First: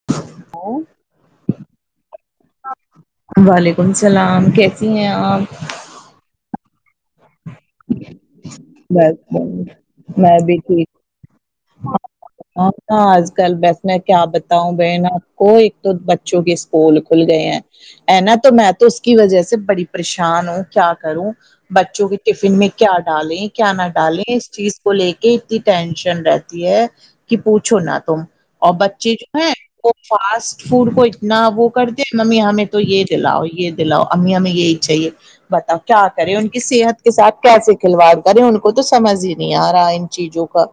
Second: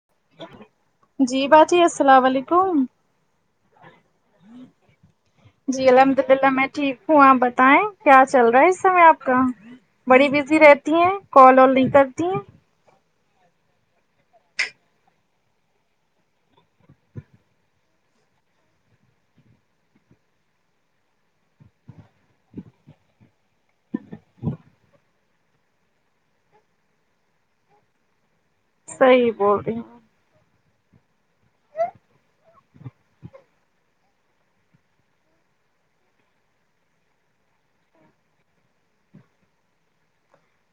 [unintelligible] جی با جی السلام و علیکم وعلیکم سلام کیسی ہیں آپ جی الحمد للہ میں ٹھیک ہوں یسپ ب بتائیں کیا چل رہا ہے اس سمے بس آپ کا بس، بڑی میں بھی بزی ٹھیک رہتی ہیں کال ول نہیں کرتی ہے ہاں ہاں آج کل بس میں کیا بتاؤں بہن آپ کو ایک تو بچوں کے اسکول کھل گئے ہیں اے نا تو میں تو اس کی وجہ سے بڑی پریشان ہوں کیا کروں بچوں کے ٹفن میں کیا ڈالیں کیا نہ ڈالیں اس چیز کو لے کے اتنی ٹینشن رہتی ہے کہ پوچھو نا تم اور بچے صحیح جو ہیں بول رہی وہ ہوں فاسٹ فوڈ کو اتنا وہ کرتے ہیں ممی ہمیں تو یہ دلاؤ یہ دلاؤ امی ہمیں یہی چاہیے بتاؤ کیا کریں ان کی صحت کے ساتھ کیسے کھلواڑ کریں ان کو تو سمجھ ہی نہیں آ رہا ان چیزوں کا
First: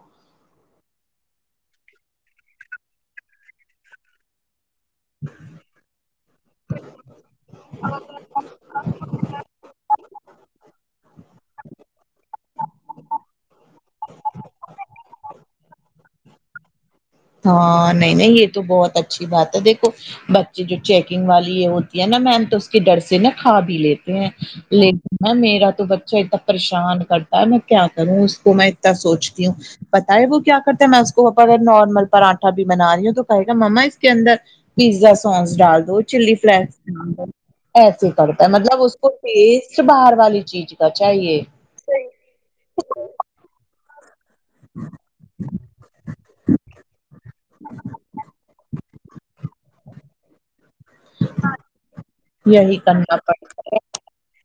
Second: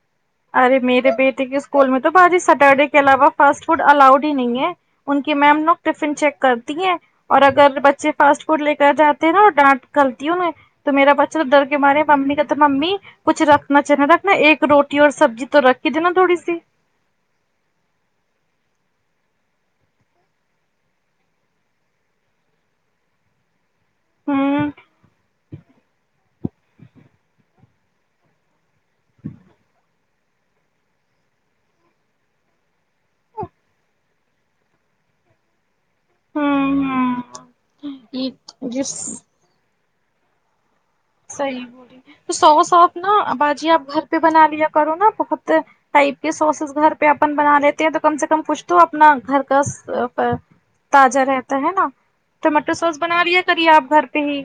ارے میرے بیٹے کے اسکول میں تو باجی سیٹرڈے کے علاوہ فاسٹ فوڈ الاؤڈ ہی نہیں ہے ان کی میم لوگ ٹفن چیک کرتی ہیں اور اگر بچے فاسٹ فوڈ لے کر جاتے ہیں نا اور ڈانٹ کلتی ہوں میں تو میرا بچہ تو ڈر کے مارے ممی کہتے ممی کچھ رکھنا چاہ نا رکھنا ایک روٹ رو ٹی اور سبزی تو رکھ کے د ینا تھوڑی سی ہاں نہیں نہیں یہ تو بہت اچھی بات ہے دیکھو بچے جو چیکنگ والی یہ ہوتی ہے نا میم تو اس کے ڈر سے نا کھا بھی لیتے ہوں لیکن میرا تو بچہ اتتا پریشان کرتا ہے میں کیا کروں اس کو میں اتنا سوچتی ہوں پتہ ہے وہ کیا کرتا ہے میں اس کو اگر نارمل پراٹھا بھی بنا رہی ہوں تو کہے گا مما اس کے اندر پیزا سانس ڈال دو چلی فلیکس ہوں کے اندر ہوں ایسے یہ کرتا ہے مطلب جس اس کو ٹیسٹ باہر والی چیج صحیح بو رہی تو سوس ساپ نا باجی آپ گھر پہ بنا لیا کرو نا بہت ٹائپ کے سوسز گھر پہ اپن بنا لیتے ہیں تو کم سے کم کچھ تو اپنا گھر کا س پ تاجا رہتا ہے نا ٹماٹو یہی سوس کرنا بنا لیا پڑتا کریے ہے آپ گھر پہ ہی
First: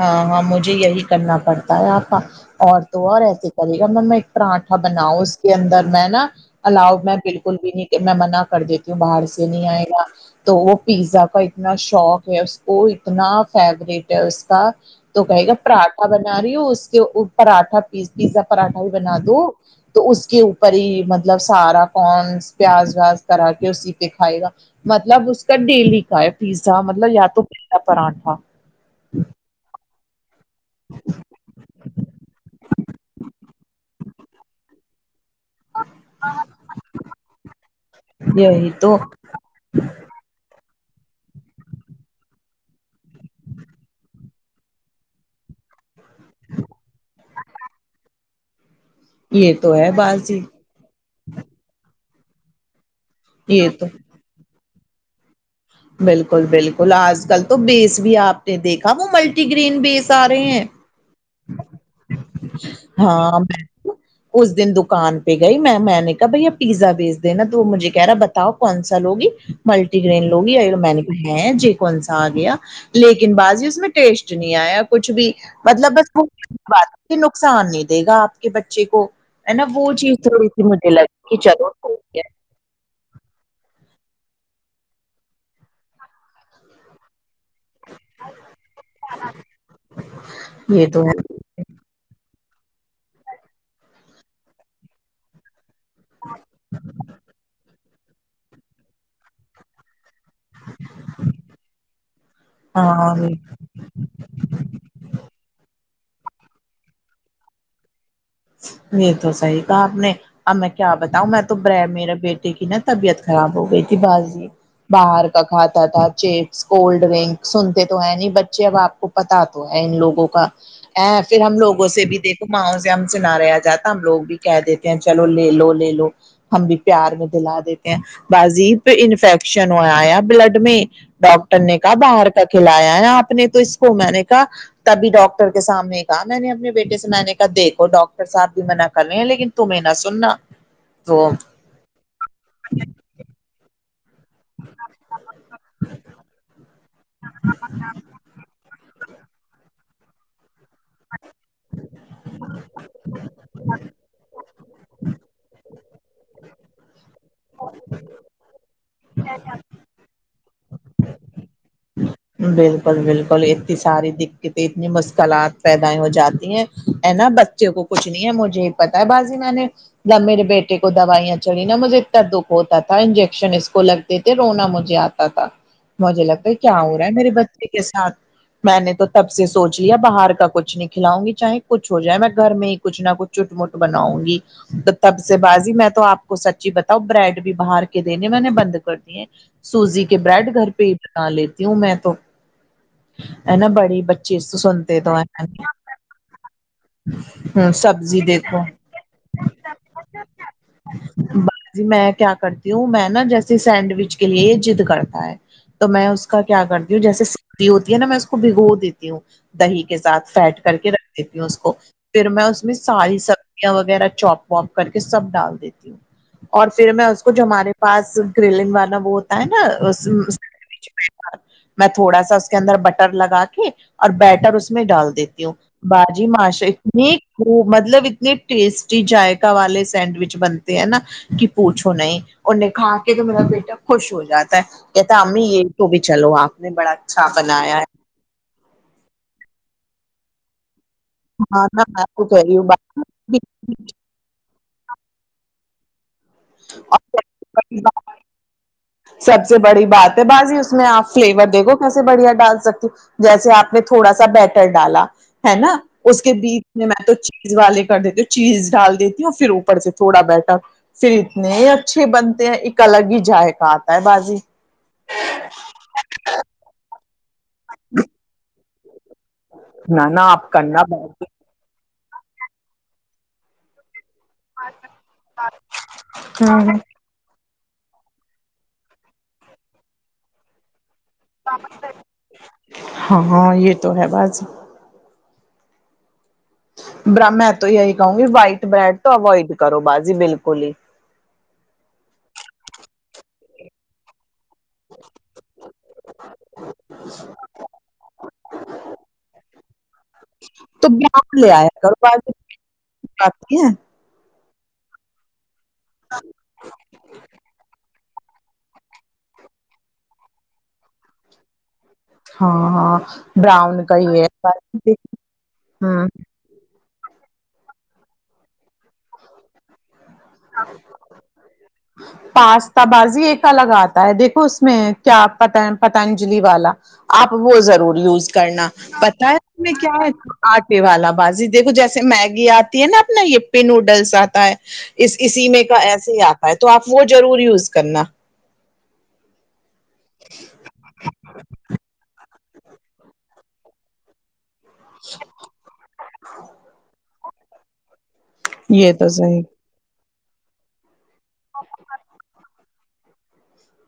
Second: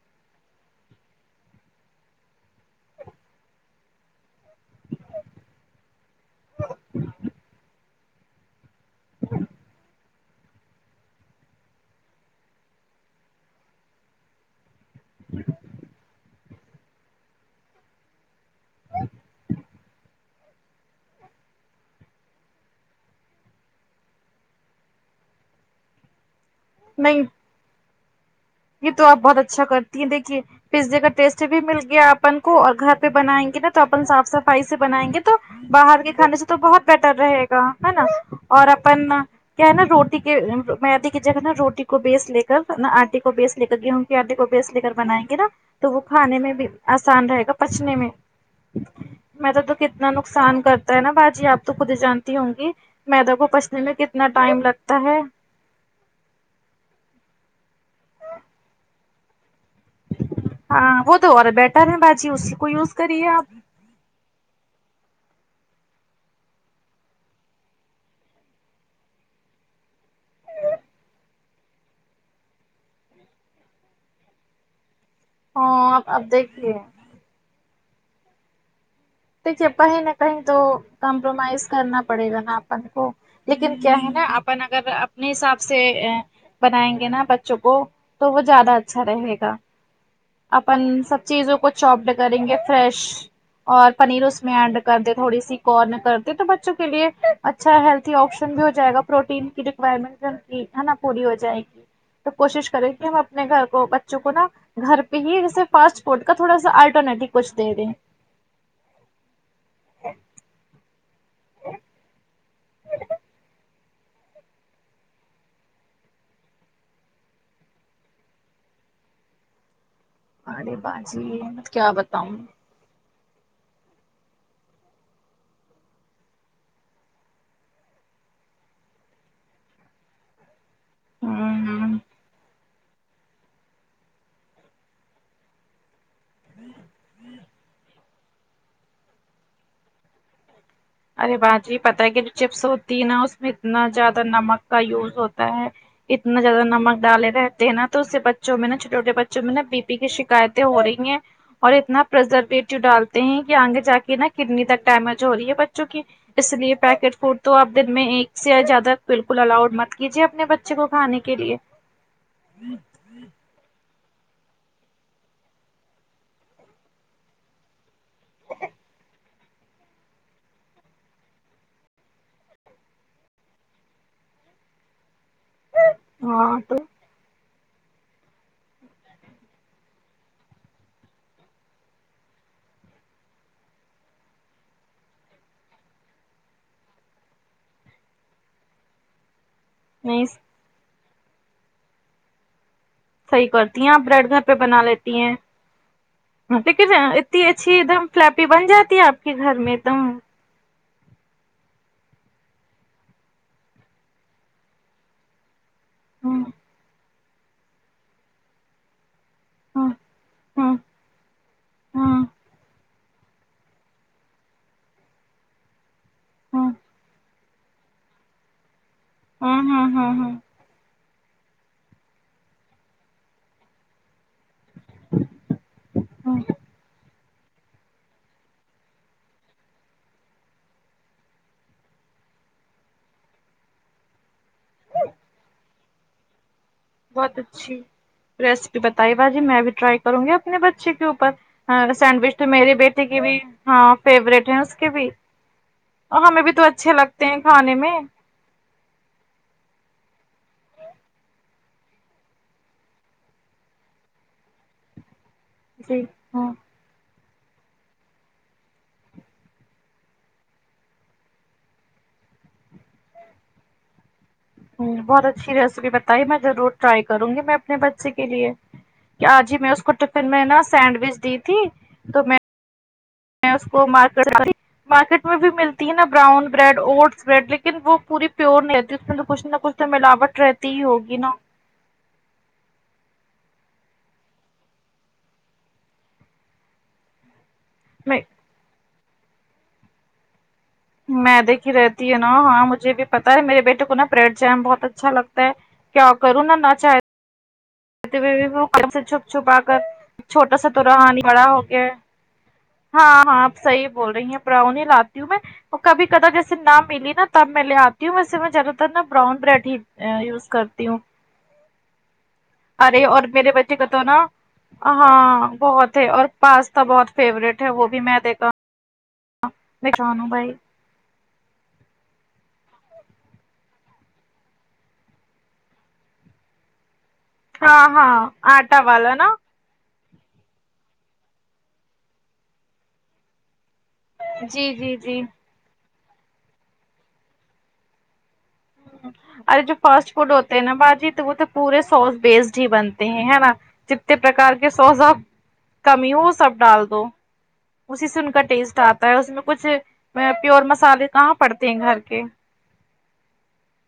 ہاں ہاں مجھے یہی کرنا پڑتا ہے آپا اور تو اور ایسے کرے گا میں میں پراٹھا بناؤ اس کے اندر میں نا الاؤ میں بالکل بھی نہیں میں منع کر دیت کی باہر سے نہیں آئے گا تو وہ پیزا کا اتنا شوق ہے اس کو اتنا فیورٹ ہے اس کا تو کہے گا پراٹھا بنا رہی ہ ہو اس کے اپر اٹا پیس کے سب پراٹھا ہی بنا دو ں تو اس کے اوپر پری مطلب سارا کا ر ن پیاز ویاز کرا کے اسی پہ کھائے گا مطلب اس کا ڈیلی کا ہے پیزا مطلب نہیں یا تو پیلا پراٹھا یہ تو آپ بہت اچھا کرتی ہیں دیکھیے پیزے کا ٹیسٹ بھی مل گیا اپن کو اور گھر پہ بنائیں گے نا تو اپن صاف صفائی سے بنائیں گے تو باہر کے کھانے سے تو بہت بیٹر رہے گا ہے نا اور یہی تو اپن کیا ہے نا روٹی کے میدے کی جگہ نا روٹی کو بیس لے کر پھر نا آٹے کو کو بیس ل کر گیہوں کے آٹے کو بیس لے کر بنا ئیں گے نا تو وہ کھانے میں بھی آسان رہے گا پچنے میں بھی یہ میدہ تو ہے کتنا بازی نقصان کر ہے نا باجی آپ تو خود ہی جانتی ہوں گی میدہ کو یہ پچنے تو میں کتنا ٹائم لگتا ہے بالکل بالکل آج کل تو بیس بھی آپ نے دیکھا وہ ملٹی گرین بیس آ رہے ہیں ہاں وہ تو اور بیٹر ہے باجی اسی کو یوز کریے آپ ہ اس دن دکان پہ گئی میں میں نے کہا بھیا پیزا بیس دینا تو مجھے کہہ رہا بتاؤ کون سا لوگی ملٹی گرین لوگی یہ میں نے کہ جی کون سا آ گیا لیکن بازی اس میں ٹیشٹ نیں آیا کچھ بھی ہاں مطلب اب بس اب دیکھیے یہ نقصان نہیں دے گا آپ کے بچے کو ہے نا دیکھیے وہ کہیں نہ چیز کہیں تھوڑی تو سی مجھے لگی کہ کمپرومائز چلو کرنا ٹھیک پڑے گا نا اپن کو لیکن کیا ہے نا اپن اگر اپنے حساب سے ا بنائیں گے نا بچوں کو تو وہ زیادہ اچھا رہے گا ہے اپن یہ تو ہے سب چیزوں کو چوپڈ کریں گے فریش اور پنیر اس میں ایڈ کر دے تھوڑی سی کارن کرتے تو بچوں کے لیے اچھا ہیلتی آپشن بھی ہو جائے گا پروٹین کی رکوائرمنٹ بھی ان ہے نا پوری ہو جائے گی تو کوشش کریں کہ ہم ہاں اپنے گھر کو بچو ں کو نا گھر پہ ہی جیسے فاسٹ فوڈ کا تھوڑا سا الٹرنیٹو کچھ دے دیں یہ تو صحیح کہا آپ نے اب میں کیا بتاؤں میں توبر میرے بیٹے کی نا طبیعت خراب ہو گئی تھی باجی باہر کا کھاتا تھا چپس کولڈ ڈرنک سنتے تو ہے نہیں بچے اب آپ کو پتا تو ہے ان لوگوں کا ارے ا باجی پھر ہم لوگوں کیا سے بھی بتاؤں دیکھو ماز نا رہ جاتا ہم لوگ بھی کہہ دیتے ہیں چلو لے لو لے لو ہم بھی پیار میں دلا دیتے ہیں بازیب پہ انفیکشن ہوا یا بلڈ میں ڈاکٹر نے کہا ہوں باہر کا کھلایا ہے آپ نے تو اس کو میں نے کہا تبھی ڈاکٹر کے سامنے میں نے اپنے بیٹے سے میں نے کہا دیکھو ڈاکٹر صاحب بھی منا کر رہے ہیں لیکن تمہیں نہ سننا تو ارے باجی پتہ ہے کہ جو چپس ہوتی ہے نا اس میں اتنا زیادہ نمک کا یوز ہوتا ہے اتنا زیادہ نمک ڈالے رہتے ہیں نا تو اس سے بچ جو میں نے چهوٹے چهوٹے بچوں میں نے بی پی کی شکیت ہو رہی ہیں اور اتنا پرزرویٹو ڈالتے ہیں کہ آگے جا کے نا کڈنی تک ڈیمج ہو رہی ہے بچوں کی اس لیے پیکٹ فوڈ تو آپ دن میں ایک سے زیادہ بالکل الاؤڈ مت کیجے اپنے بچے کو کھانے کے لیے بالکل بالکل ایک ساری دقتیں اتنی مشکلات پیدا ہو جاتی ہیں نا بس بچے کو کچھ نہیں ہے مجھے یہ پتا ہے باجی میں نے جب میرے بیٹے کو دوائیاں چڑھی نا مجھے اتنا دکھ ہوتا تھا انجیکشن اس کو لگ تے تھے رونا مجھے آتا تھا مجھے لگتا ہاں تو کیا ہو رہا ہے میرے بچے کے ساتھ میں نے تو تب سے سوچ لیا باہر کا کچھ نہیں کھلاؤں گی چاہے کچھ ہو جائے میں گھر میں ہی کچھ نہ کچھ چٹمٹ بناؤں گی تو تب سے باجی میں تو آپ کو سچی بتاؤں بریڈ بھی باہر کے دینے میں نے بند کر دیے سوزی کے نہیں بریڈ گھر پہ ہی بنا لیتی ہوں میں تو صحیح ہے نا کرتی ہیں آپ بڑی بریڈ بچی گھر پہ تو بنا سنتے تو لیتی ہیں لیکن اتنی اچھی ایک دم سبزی فلپی دیکھو بن جاتی ہے آپ کے گھر میں ایک دم با جی میں کیا کرتی ہوں میں نا جیسے سینڈوچ کے لیے یہ ضد کرتا ہے تو میں اس کا ہوں کیا کرتی ہوں جیسے سھی ہوتی ہے نا میں اس کو بھگو دیتی ہوں دہی ہوں کے ساتھ فیٹ کر ہوں کے رکھ دیتی ہوں اس کو ہوں ہوں پھر میں اس میں ساری سبزیاں وغیرہ چوپ واپ کر کے سب ڈال دیتی ہوں اور ہوں پھر میں اس کوچ جو ہمارے پاس گلنگ والا وہ ہوتا ہے نا ہوں ہوں ہوں میں تھوڑا سا اس کے اندر بٹر لگا کے اور بیٹر اس میں ڈال دیتی ہوں باجی ہوں ماشا اتنی وہ مطلب اتنے ٹیسٹی جذائقہ والے سینڈوچ بنتے ہیں نا کہ پوچھو نہیں ان نے کہا کہ تو میرا بیٹا خوش ہو جاتا کہتا ہے امی یہی تو بھی چلو آپ نے بڑا اچھا بہت اچھی بنایا ہے ریسیپی بتائی باجی میں بھی ٹرائی کروں گی اپنے بچے کے ہاں میں اوپر آپ کو سینڈوچ تو کہہ رہی میرری بیٹے کے بھی ہاں فیوریٹ ہیں اس کے بھی اور ہمیں بھی تو اچھے لگتے ہیں کھانے میں ہوں سب سے بڑی بات ہے باازی اس میں آپ فلیور دیکھو کیسے بڑھیا ڈال سکتی جیسے آپ نے تھوڑا سا بیٹر ڈالا ہے نا جی اس کے ہاں بیچ میں تو چیز والے کر دیتی ہوں چیز ڈال دیتی ہوں پھر اوپر سے تھوڑا بیٹر پھر اتنے اچھے بنتے ہیں ایک الگ ہی جذائقہ آتا ہے بازی ہمم بہت اچھی ریسپی بتائی میں ضرور ٹرائی کروں گی میں اپنے بچے کے لیے آج ہی میں اس کو نہ نہ ٹفن میں آپ نا کرنا سینڈوچ بازی۔ دی تھی تو میں میں اس مارکیٹ مارکیٹ میں بھی ملتی ہے نا براؤن بریڈ اوٹس بریڈ ل لیکن وہ پوری پیور نہیں رہتی اس میں تو کچھ نہ کچھ تو ملاوٹ رہتی ہی ہوگی نا ہاں ہاں یہ تو ہے باجی بر میں تو یہی کہوں گی وائٹ بریڈ تو اوائڈ کرو باجی بالکل ہی میدے کی رہتی ہ نا ہاں مجھے بھی پتا ہے میرے بیٹے کو نا بریڈ جام بہت اچھا لگتا ہے کیا کروں نا نا چاہ وہ کام سے چھپ چھو پا کر چھوٹا سا تو راہانی براؤن بڑا لے ہو آیا گیا ہے کرو بازی ہاں ہاں آپ آتی ہے صحیح بول رہی ہیں پراؤ نی لاتی ہوں میں اور کبھی کدہ جیسے نہ ملی نا تب میں لے آتی ہوں ویسے میں زیادہ تر نا براؤن بریڈ ہی یوز کرتی ہوں ہاں ہاں ارے اور میرے بچے کا براؤن تو نا ہی ہے بازی، ہاں بہت ہے ہوں اور پاستا بہت فیوریٹ ہے وہ بھی میدے کا [unintelligible] پاستا بازی ایک الگ آتا ہے دیکھو اس میں کیا پت پتنجلی والا آپ وہ ہاں ضرور یوز ہاں کرنا آٹا والا پتہ نا ہے میں کیا ہے آٹے والا بازی دیکھو جیسے میگی آتی ہے نا اپنا یپی نوڈلس ہے جی جی اس جی اسی میں کا ایسے ہی آتا ہے تو آپ وہ ضرور یوز کرنا اور جو فاسٹ فوڈ ہوتے ہیں نا باجی تو وہ تو پورے سوس بیسڈ ہی بنتے ہیں ہے نا جتنے پراکار سوزا کمی ہو سب ڈال دو اسی سے ان کا ٹیسٹ یہ آتا تو ہے اس صحیح میں کچھ پیور مسالے کہاں پڑتے ہیں گھر کے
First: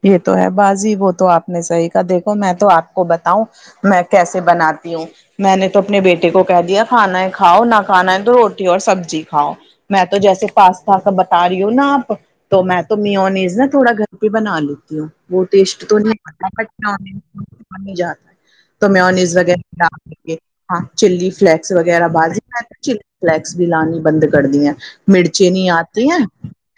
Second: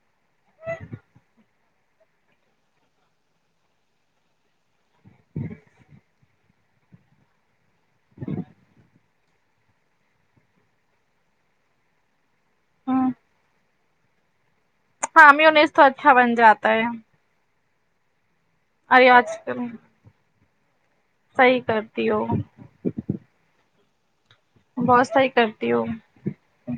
یہ تو ہے بازی وہ تو آپ نے صحیح کہا دیکھو میں تو آپ کو بتاؤں میں کیسے بناتی ہوں میں نے تو اپنے بیٹے کو کہہ دیا کھانا ہے کھاؤ نہ کھانا ہے تو روٹی اور سبزی کھاؤ میں تو جیسے پاستا س بتا رہی ہوں نا آپ تو میں تو ہوں میونیز نا تھوڑا گھر پہ بنا لوں ہاں وہ میونیز ٹیسٹ تو اچھا بن نہیں جاتا ہے آتا [unintelligible] جاتا تو ارے میںز آج کل وغیرہ ہاں چلی صحیح فلیکس وغیرہ کرتی ہو باجی چ فلیکس بھی لانی بند کر کر دی ہیں بہت صحیح مرچیں نہیں کرتی ہو آتی ہیں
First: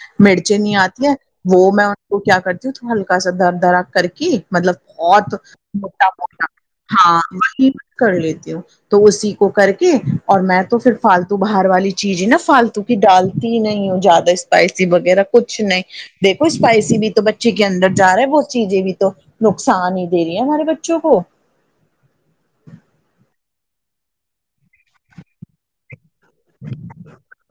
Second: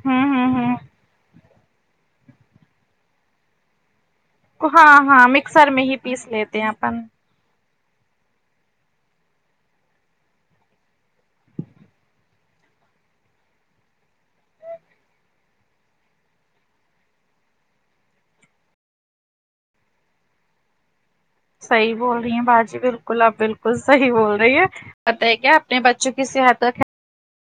ہوں ہوں مرچیں نہیں ہوں آتی ہے وہ میں وہ کیا کرتی تو ہلکا سا در درا کر کے مطلب ہاں ہاں بہت مکسر میں ہی موٹا پیس موٹا لیتے ہیں اپن ہاں وہی میں کر لیتی ہوں تو اسی کو کر کے اور میں تو پھر فالتو باہار والی چیز ہی نا فالتو ڈالتی نہیں ہ زیادہ اسپائسی وغیرہ کچھ نہیں دیکھو اسپائسی بھی تو بچے کے اندر جا رہا ہے ب چیزیں بھی تو نقصان ہی دے رہی ہیں ہمارے بچوں کو صحیح بول رہی ہیں باجی بالکل اپ بالکل صحیح بول رہی ہیں بتا ہے کیا اپنے بچوں کی صحت کا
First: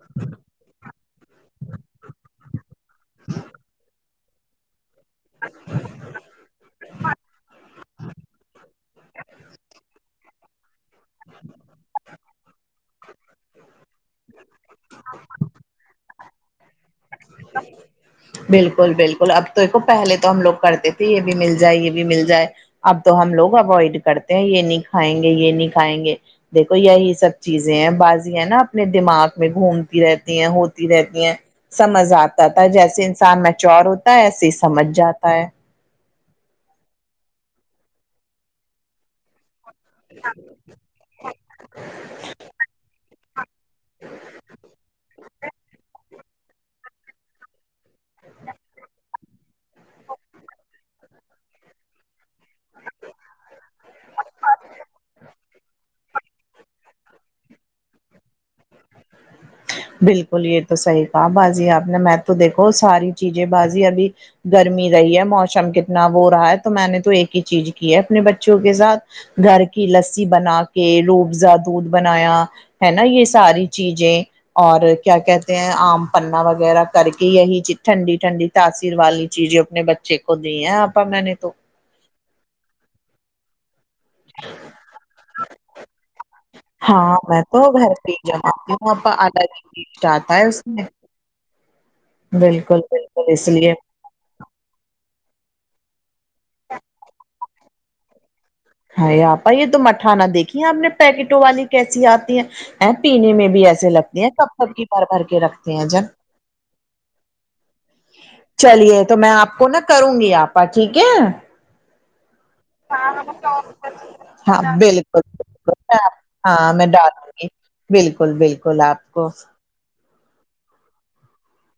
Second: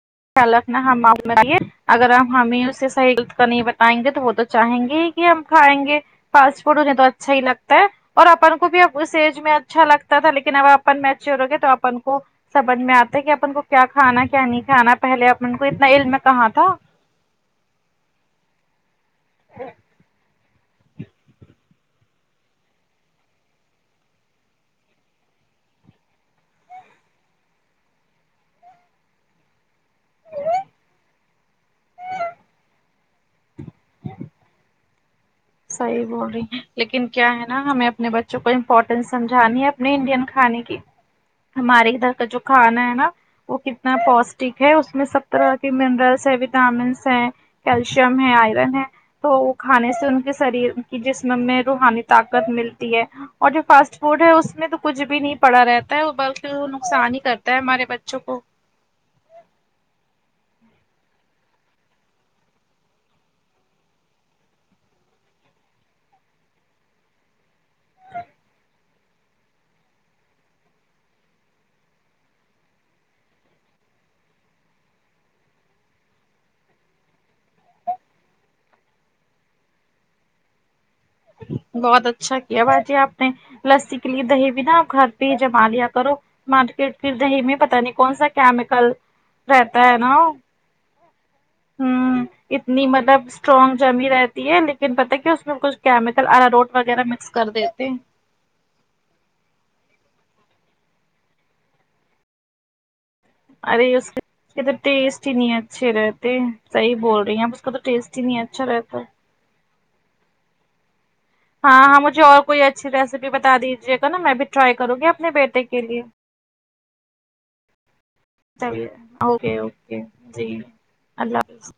ہ خیال رکھنا ہم اے اگر ہمیں اس سے صحی کا نہیں بتائیں گے تو وہ تو چاہیں گے کہ ہم کھائیں گے فاسٹ فوڈ انہیں تو اچھا ہی لگتا ہے اور اپن کو بھی ا اس ایج میں اچھا لگتا تھا لیکن اب آپ اپن مئیچور ہوگے تو اپن کو سمجھ میں آتا ہے کہ اپن کو کیا کھانا کیا نہیں کھانا پہلے اپن کو اتنا علم کہاں تھا بالکل بالکل اب تو دیکھو پہلے تو ہم لوگ کرتے تھے تو یہ بھی مل جائے یہ بھی مل جائے اب تو ہم لوگ اوائڈ کرتے ہیں یہ نہیں کھائیں گے یہ نہیں کھائیں گے دیکھو یہی سب چیزیں ہیں بازی ہے نا اپنے دماغ میں گھومتی رہتی ہیں ہوتی رہتی ہیں سمجھ آتا تھا جیسے انسان میچور ہوتا ہے ایسے ہی سمجھ جاتا ہے صحیح بول رہی ہیں لیکن کیا ہے نا ہمیں اپنے بچوں کو امپورٹینس سمجھانی ہے ہم نے انڈین کھانے کی ہمارے ادھر کا جو کھانا ہے نا وہ کتنا پوشٹک ہے اس میں سب طرح کے منرلس ہے وٹامنس ہے کیلشیم ہے آئرن ہے تو وہ کھانے سے ان کے شریر کی جسم میں روحانی طاقت ملتی ہے اور جو فاسٹ فوڈ ہے اس میں تو کچھ بھی نہیں پڑا رہتا ہے وہ بلکہ وہ نقصان ہی کرتا ہے ہمارے بچوں کو بالکل یہ تو صحیح کہا بازی آپ نے میں تو دیکھو ساری چیزیں بازی ابھی گرمی رہی ہے موسم کتنا وہ رہا ہے تو میں نے تو ایک ہی چیز کی ہے اپنے بچوں کے ساتھ گھر کی لسی بنا کے روبزا دودھ بنایا ہے نا یہ ساری چیزیں اور کیا کہتے ہیں آم پنا وغیرہ کر کے یہی چیز ٹھنڈی ٹھنڈی تاثیر والی چیزیں اپنے بچے کو دی ہیں آپا میں نے تو بہت اچھا کیا باجی آپ نے لسی کے لیے دہی بھی نا گھر پہ ہی جما لیا کرو مارکیٹ کی ہاں دہی میں تو پتا گھر نہیں پہ کون ہی سا جماتی ہوں کیمیکل اپا الگ ہی رہتا ٹیسٹ نا اتا ہے اس میں ہوں بالکل اتنی مطلب بالکل اس لیے اسٹرانگ جم رہ تی لیکن پتا کیا اس میں کچھ کیمیکل اراروٹ وغیرہ مکس کر دیتے ہ آپائی یہ تو مٹھانا دیکھی ہے آپ نے پیکٹوں والی کیسی آتی ہیں ہیں، پینے میں بھی ارے ایسے اس کے لگتی ہیں کب کب توھر کی بھر بھر ٹیسٹ ہی کے نہیں رکھتے ہیں اچھے جب رہتے صحیح بول رہی ہیں اس کو تو ٹسٹ ہی نہیں اچھا چا لگ لیے تو میں آپ کو نا کروں گی آپا ٹھیک ہے ہاں ہاں مجھے اور کوئی اچھی ریسیپی بھی بتا دیجیے گا نا میں بھی ہاں ٹرائی کروں گی بالکل اپنے بیٹے بالکل کے میں لیے آپ- ہاں میں ڈالوں گی بالکل بالکل چالیے آپ کو اوکے اوکے جی اللہ حافظ